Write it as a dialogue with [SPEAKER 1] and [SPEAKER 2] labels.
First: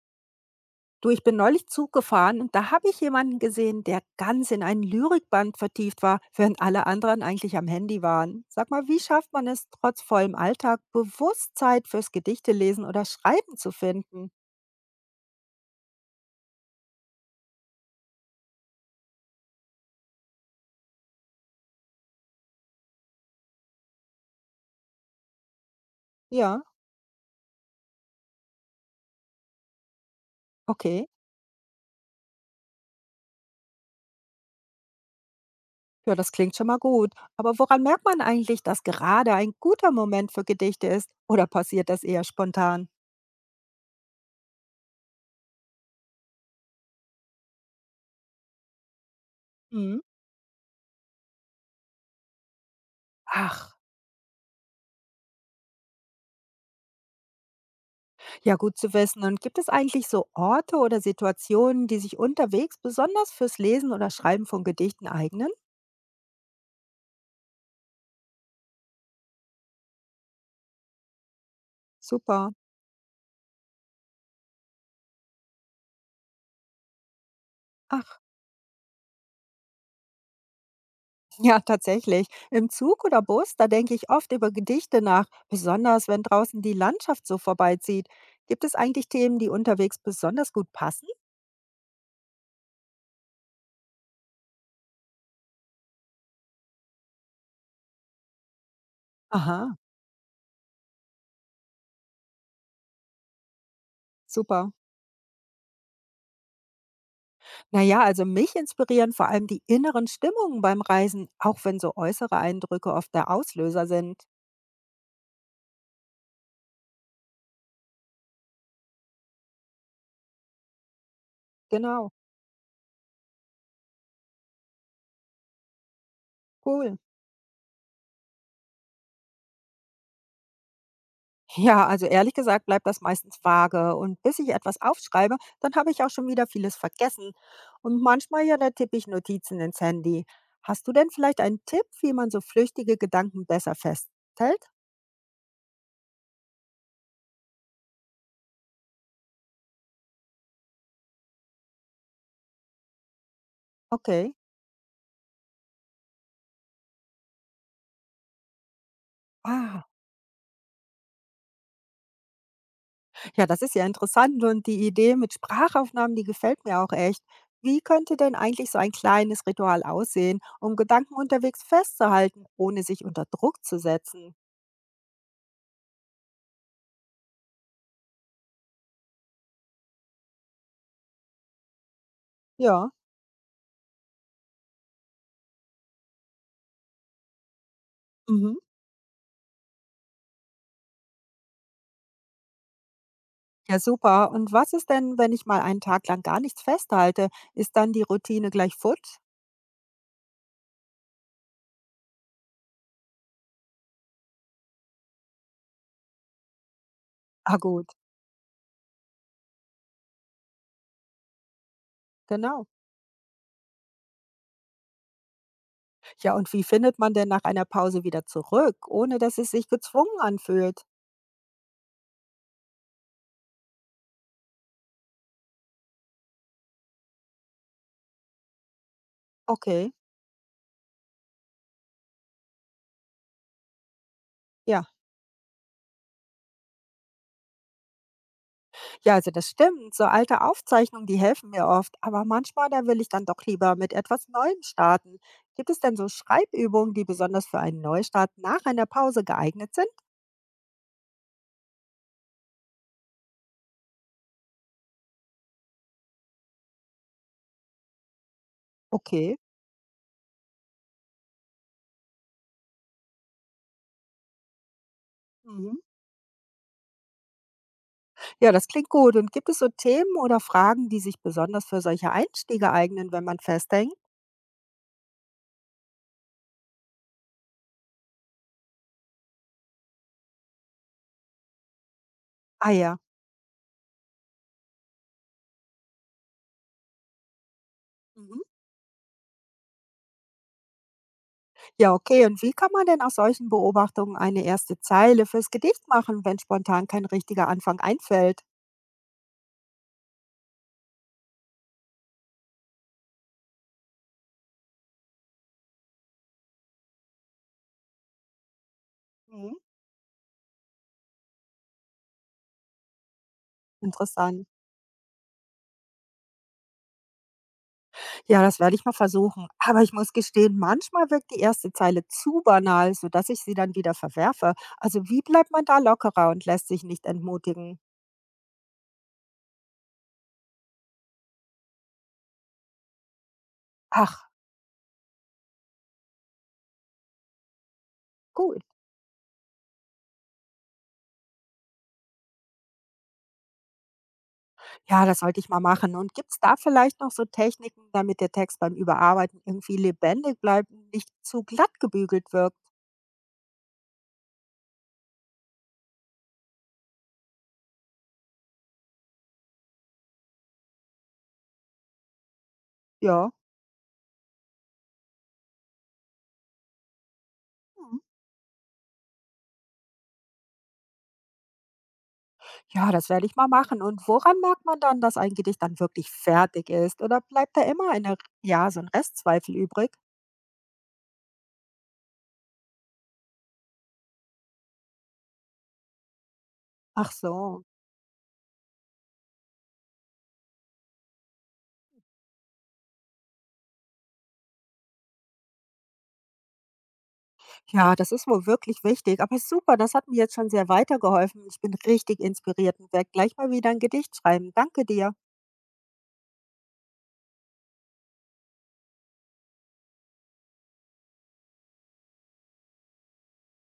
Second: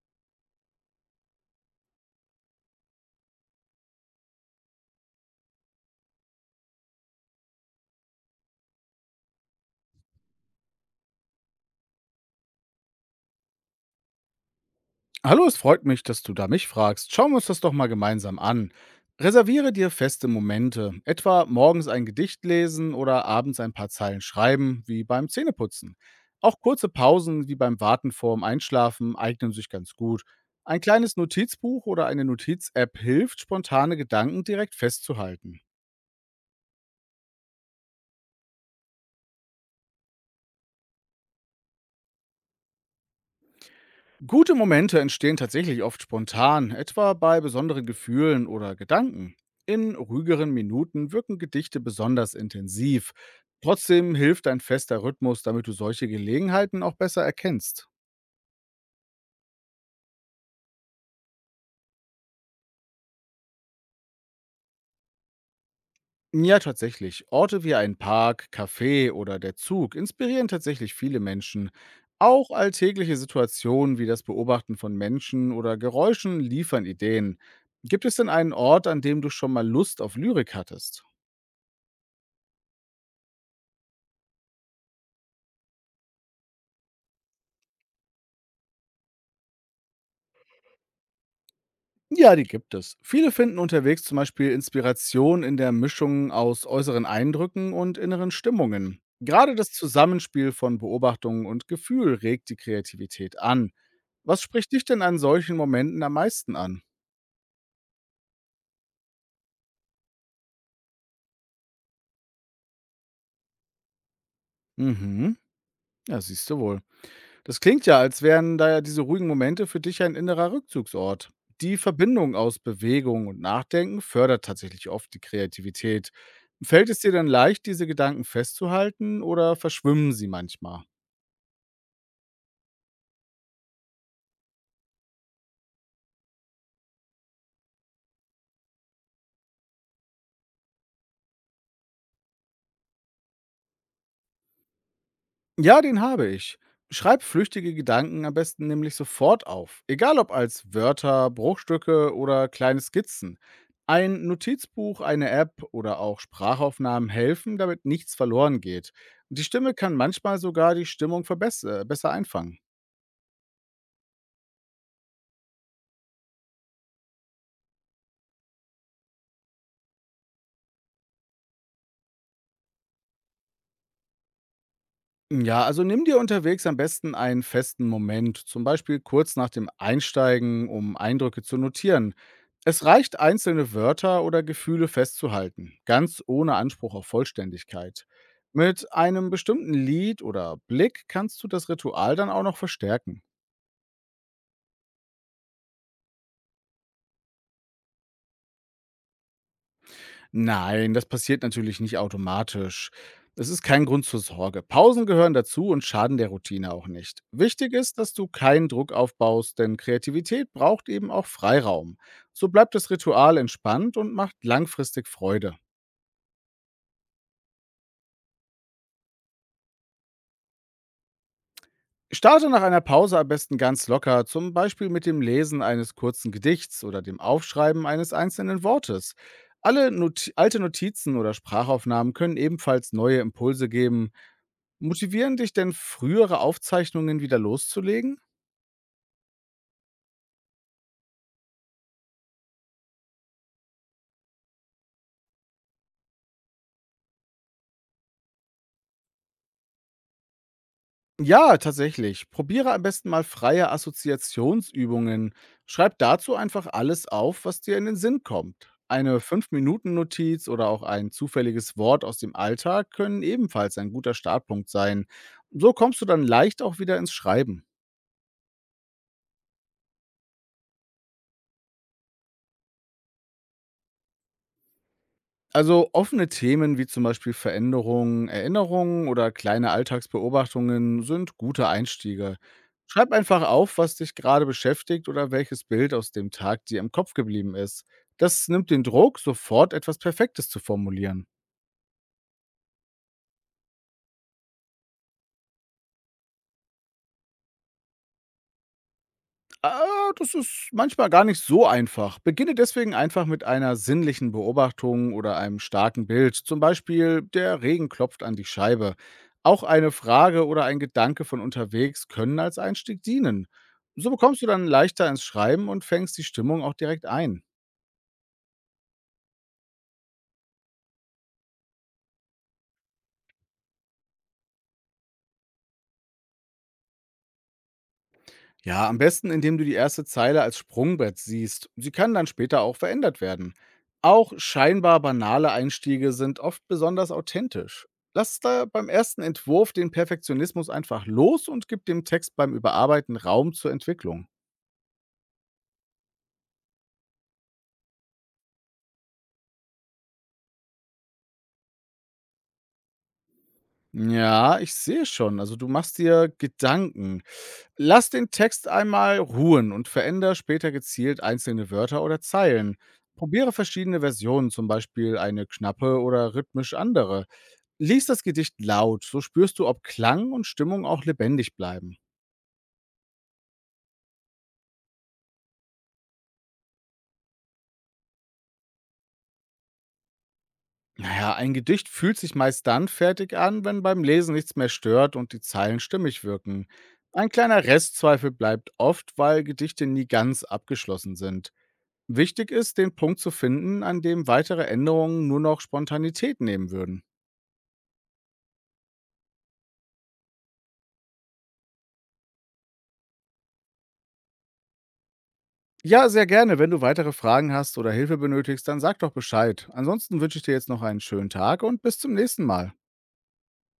[SPEAKER 1] Du, ich bin neulich Zug gefahren und da habe ich jemanden gesehen, der ganz in ein Lyrikband vertieft war, während alle anderen eigentlich am Handy waren. Sag mal, wie schafft man es, trotz vollem Alltag bewusst Zeit fürs Gedichte lesen oder schreiben zu finden?
[SPEAKER 2] Hallo, es freut mich, dass du da mich fragst. Schauen wir uns das doch mal gemeinsam an. Reserviere dir feste Momente, etwa morgens ein Gedicht lesen oder abends ein paar Zeilen schreiben, wie beim Zähneputzen. Auch
[SPEAKER 1] Ja,
[SPEAKER 2] kurze Pausen, wie beim Warten vorm Einschlafen, eignen sich ganz gut. Ein
[SPEAKER 1] okay.
[SPEAKER 2] kleines Notizbuch oder eine Notiz-App hilft, spontane Gedanken direkt festzuhalten.
[SPEAKER 1] Ja, das klingt schon mal gut. Aber woran merkt man eigentlich, dass gerade ein guter Moment für Gedichte ist? Oder passiert das eher spontan?
[SPEAKER 2] Gute Momente entstehen tatsächlich oft spontan, etwa bei besonderen Gefühlen oder Gedanken. In
[SPEAKER 1] Hm?
[SPEAKER 2] ruhigeren Minuten wirken Gedichte besonders intensiv.
[SPEAKER 1] Ach.
[SPEAKER 2] Trotzdem hilft ein fester Rhythmus, damit du solche Gelegenheiten auch besser erkennst.
[SPEAKER 1] Ja, gut zu wissen. Und gibt es eigentlich so Orte oder Situationen, die sich unterwegs besonders fürs Lesen oder Schreiben von Gedichten eignen?
[SPEAKER 2] Ja, tatsächlich. Orte wie ein Park, Café oder der Zug inspirieren tatsächlich viele Menschen.
[SPEAKER 1] Super.
[SPEAKER 2] Auch alltägliche Situationen wie das Beobachten von Menschen oder Geräuschen liefern Ideen. Gibt es
[SPEAKER 1] Ach,
[SPEAKER 2] denn einen Ort, an dem du schon mal Lust auf Lyrik hattest?
[SPEAKER 1] ja, tatsächlich. Im Zug oder Bus, da denke ich oft über Gedichte nach, besonders wenn draußen die Landschaft so vorbeizieht. Gibt es eigentlich Themen, die unterwegs besonders gut passen?
[SPEAKER 2] Ja, die gibt es. Viele finden unterwegs zum Beispiel Inspiration in der Mischung aus äußeren Eindrücken und inneren Stimmungen. Gerade das
[SPEAKER 1] Aha,
[SPEAKER 2] Zusammenspiel von Beobachtungen und Gefühl regt die Kreativität an. Was
[SPEAKER 1] super.
[SPEAKER 2] spricht dich denn an solchen Momenten am meisten an?
[SPEAKER 1] Naja, also mich inspirieren vor allem die inneren Stimmungen beim Reisen, auch wenn so äußere Eindrücke oft der Auslöser sind.
[SPEAKER 2] Mhm, ja, siehst du wohl. Das klingt ja, als wären da ja diese ruhigen Momente für dich ja ein innerer Rückzugsort. Die
[SPEAKER 1] Genau,
[SPEAKER 2] Verbindung aus Bewegung und Nachdenken fördert tatsächlich oft die Kreativität. Fällt
[SPEAKER 1] cool.
[SPEAKER 2] es dir denn leicht, diese Gedanken festzuhalten oder verschwimmen sie manchmal?
[SPEAKER 1] Ja, also ehrlich gesagt bleibt das meistens vage. Und bis ich etwas aufschreibe, dann habe ich auch schon wieder vieles vergessen. Und manchmal ja, da tippe ich Notizen ins Handy. Hast du denn vielleicht einen Tipp, wie man so flüchtige Gedanken besser festhält?
[SPEAKER 2] Ja, den habe ich. Schreib flüchtige Gedanken am besten nämlich sofort auf, egal ob als Wörter, Bruchstücke oder kleine Skizzen. Ein
[SPEAKER 1] Okay.
[SPEAKER 2] Notizbuch, eine App oder auch Sprachaufnahmen helfen, damit nichts verloren geht. Die Stimme
[SPEAKER 1] Ah,
[SPEAKER 2] kann manchmal sogar die Stimmung besser einfangen.
[SPEAKER 1] ja, das ist ja interessant. Und die Idee mit Sprachaufnahmen, die gefällt mir auch echt. Wie könnte denn eigentlich so ein kleines Ritual aussehen, um Gedanken unterwegs festzuhalten, ohne sich unter Druck zu setzen?
[SPEAKER 2] Ja, also nimm dir unterwegs am besten einen festen Moment, zum Beispiel kurz nach dem Einsteigen, um Eindrücke zu notieren. Es
[SPEAKER 1] Ja.
[SPEAKER 2] reicht, einzelne Wörter oder Gefühle festzuhalten, ganz ohne Anspruch auf Vollständigkeit.
[SPEAKER 1] Mhm.
[SPEAKER 2] Mit einem bestimmten Lied oder Blick kannst du das Ritual dann auch noch verstärken.
[SPEAKER 1] Ja, super. Und was ist denn, wenn ich mal einen Tag lang gar nichts festhalte? Ist dann die Routine gleich futsch?
[SPEAKER 2] Nein, das passiert natürlich nicht automatisch. Es ist kein Grund zur Sorge. Pausen gehören dazu und schaden der Routine auch nicht.
[SPEAKER 1] Ah,
[SPEAKER 2] Wichtig
[SPEAKER 1] gut.
[SPEAKER 2] ist, dass du keinen Druck aufbaust, denn Kreativität braucht eben auch Freiraum. So
[SPEAKER 1] Genau.
[SPEAKER 2] bleibt das Ritual entspannt und macht langfristig Freude.
[SPEAKER 1] Ja, und wie findet man denn nach einer Pause wieder zurück, ohne dass es sich gezwungen anfühlt?
[SPEAKER 2] Starte nach einer Pause am besten ganz locker, zum Beispiel mit dem Lesen eines kurzen Gedichts oder dem Aufschreiben eines einzelnen Wortes.
[SPEAKER 1] Okay.
[SPEAKER 2] Alle Not alte Notizen oder Sprachaufnahmen können ebenfalls neue Impulse geben.
[SPEAKER 1] Ja.
[SPEAKER 2] Motivieren dich denn frühere Aufzeichnungen, wieder loszulegen?
[SPEAKER 1] Ja, also das stimmt. So alte Aufzeichnungen, die helfen mir oft. Aber manchmal, da will ich dann doch lieber mit etwas Neuem starten. Gibt es denn so Schreibübungen, die besonders für einen Neustart nach einer Pause geeignet sind?
[SPEAKER 2] Ja, tatsächlich. Probiere am besten mal freie Assoziationsübungen. Schreib dazu einfach alles auf, was dir in den Sinn kommt. Eine
[SPEAKER 1] Okay.
[SPEAKER 2] 5 Minuten Notiz oder auch ein zufälliges Wort aus dem Alltag können ebenfalls ein guter Startpunkt sein. So
[SPEAKER 1] Mhm.
[SPEAKER 2] kommst du dann leicht auch wieder ins Schreiben.
[SPEAKER 1] Ja, das klingt gut. Und gibt es so Themen oder Fragen, die sich besonders für solche Einstiege eignen, wenn man festhängt?
[SPEAKER 2] Also offene Themen wie zum Beispiel Veränderungen, Erinnerungen oder kleine Alltagsbeobachtungen sind gute Einstiege.
[SPEAKER 1] Ah, ja.
[SPEAKER 2] Schreib einfach auf, was dich gerade beschäftigt oder welches Bild aus dem Tag dir im Kopf geblieben ist.
[SPEAKER 1] Mhm.
[SPEAKER 2] Das nimmt den Druck, sofort etwas Perfektes zu formulieren.
[SPEAKER 1] Ja, okay. Und wie kann man denn aus solchen Beobachtungen eine erste Zeile fürs Gedicht machen, wenn spontan kein richtiger Anfang einfällt?
[SPEAKER 2] Ah, das ist manchmal gar nicht so einfach. Beginne deswegen einfach mit einer sinnlichen Beobachtung oder einem starken Bild. Zum Beispiel, der Regen klopft an die Scheibe.
[SPEAKER 1] Mhm.
[SPEAKER 2] Auch eine Frage oder ein Gedanke von unterwegs können als Einstieg dienen. So bekommst
[SPEAKER 1] Interessant.
[SPEAKER 2] du dann leichter ins Schreiben und fängst die Stimmung auch direkt ein.
[SPEAKER 1] Ja, das werde ich mal versuchen. Aber ich muss gestehen, manchmal wirkt die erste Zeile zu banal, sodass ich sie dann wieder verwerfe. Also wie bleibt man da lockerer und lässt sich nicht entmutigen?
[SPEAKER 2] Ja, am besten, indem du die erste Zeile als Sprungbrett siehst. Sie kann dann später auch verändert werden.
[SPEAKER 1] Ach,
[SPEAKER 2] Auch scheinbar banale Einstiege sind oft besonders authentisch. Lass
[SPEAKER 1] gut.
[SPEAKER 2] da beim ersten Entwurf den Perfektionismus einfach los und gib dem Text beim Überarbeiten Raum zur Entwicklung.
[SPEAKER 1] Ja, das sollte ich mal machen. Und gibt's da vielleicht noch so Techniken, damit der Text beim Überarbeiten irgendwie lebendig bleibt und nicht zu glatt gebügelt wirkt?
[SPEAKER 2] Ja, ich sehe schon. Also du machst dir Gedanken. Lass den Text einmal ruhen und veränder später gezielt einzelne Wörter oder Zeilen.
[SPEAKER 1] Ja.
[SPEAKER 2] Probiere verschiedene Versionen, zum Beispiel eine knappe oder rhythmisch andere.
[SPEAKER 1] Mhm.
[SPEAKER 2] Lies das Gedicht laut, so spürst du, ob Klang und Stimmung auch lebendig bleiben.
[SPEAKER 1] Ja, das werde ich mal machen. Und woran merkt man dann, dass ein Gedicht dann wirklich fertig ist? Oder bleibt da immer eine, ja, so ein Restzweifel übrig?
[SPEAKER 2] Naja, ein Gedicht fühlt sich meist dann fertig an, wenn beim Lesen nichts mehr stört und die Zeilen stimmig wirken.
[SPEAKER 1] Ach
[SPEAKER 2] Ein kleiner
[SPEAKER 1] so.
[SPEAKER 2] Restzweifel bleibt oft, weil Gedichte nie ganz abgeschlossen sind. Wichtig ist, den Punkt zu finden, an dem weitere Änderungen nur noch Spontanität nehmen würden.
[SPEAKER 1] Ja, das ist wohl wirklich wichtig. Aber super, das hat mir jetzt schon sehr weitergeholfen. Ich bin richtig inspiriert und werde gleich mal wieder ein Gedicht schreiben. Danke dir.
[SPEAKER 2] Ja, sehr gerne. Wenn du weitere Fragen hast oder Hilfe benötigst, dann sag doch Bescheid. Ansonsten wünsche ich dir jetzt noch einen schönen Tag und bis zum nächsten Mal.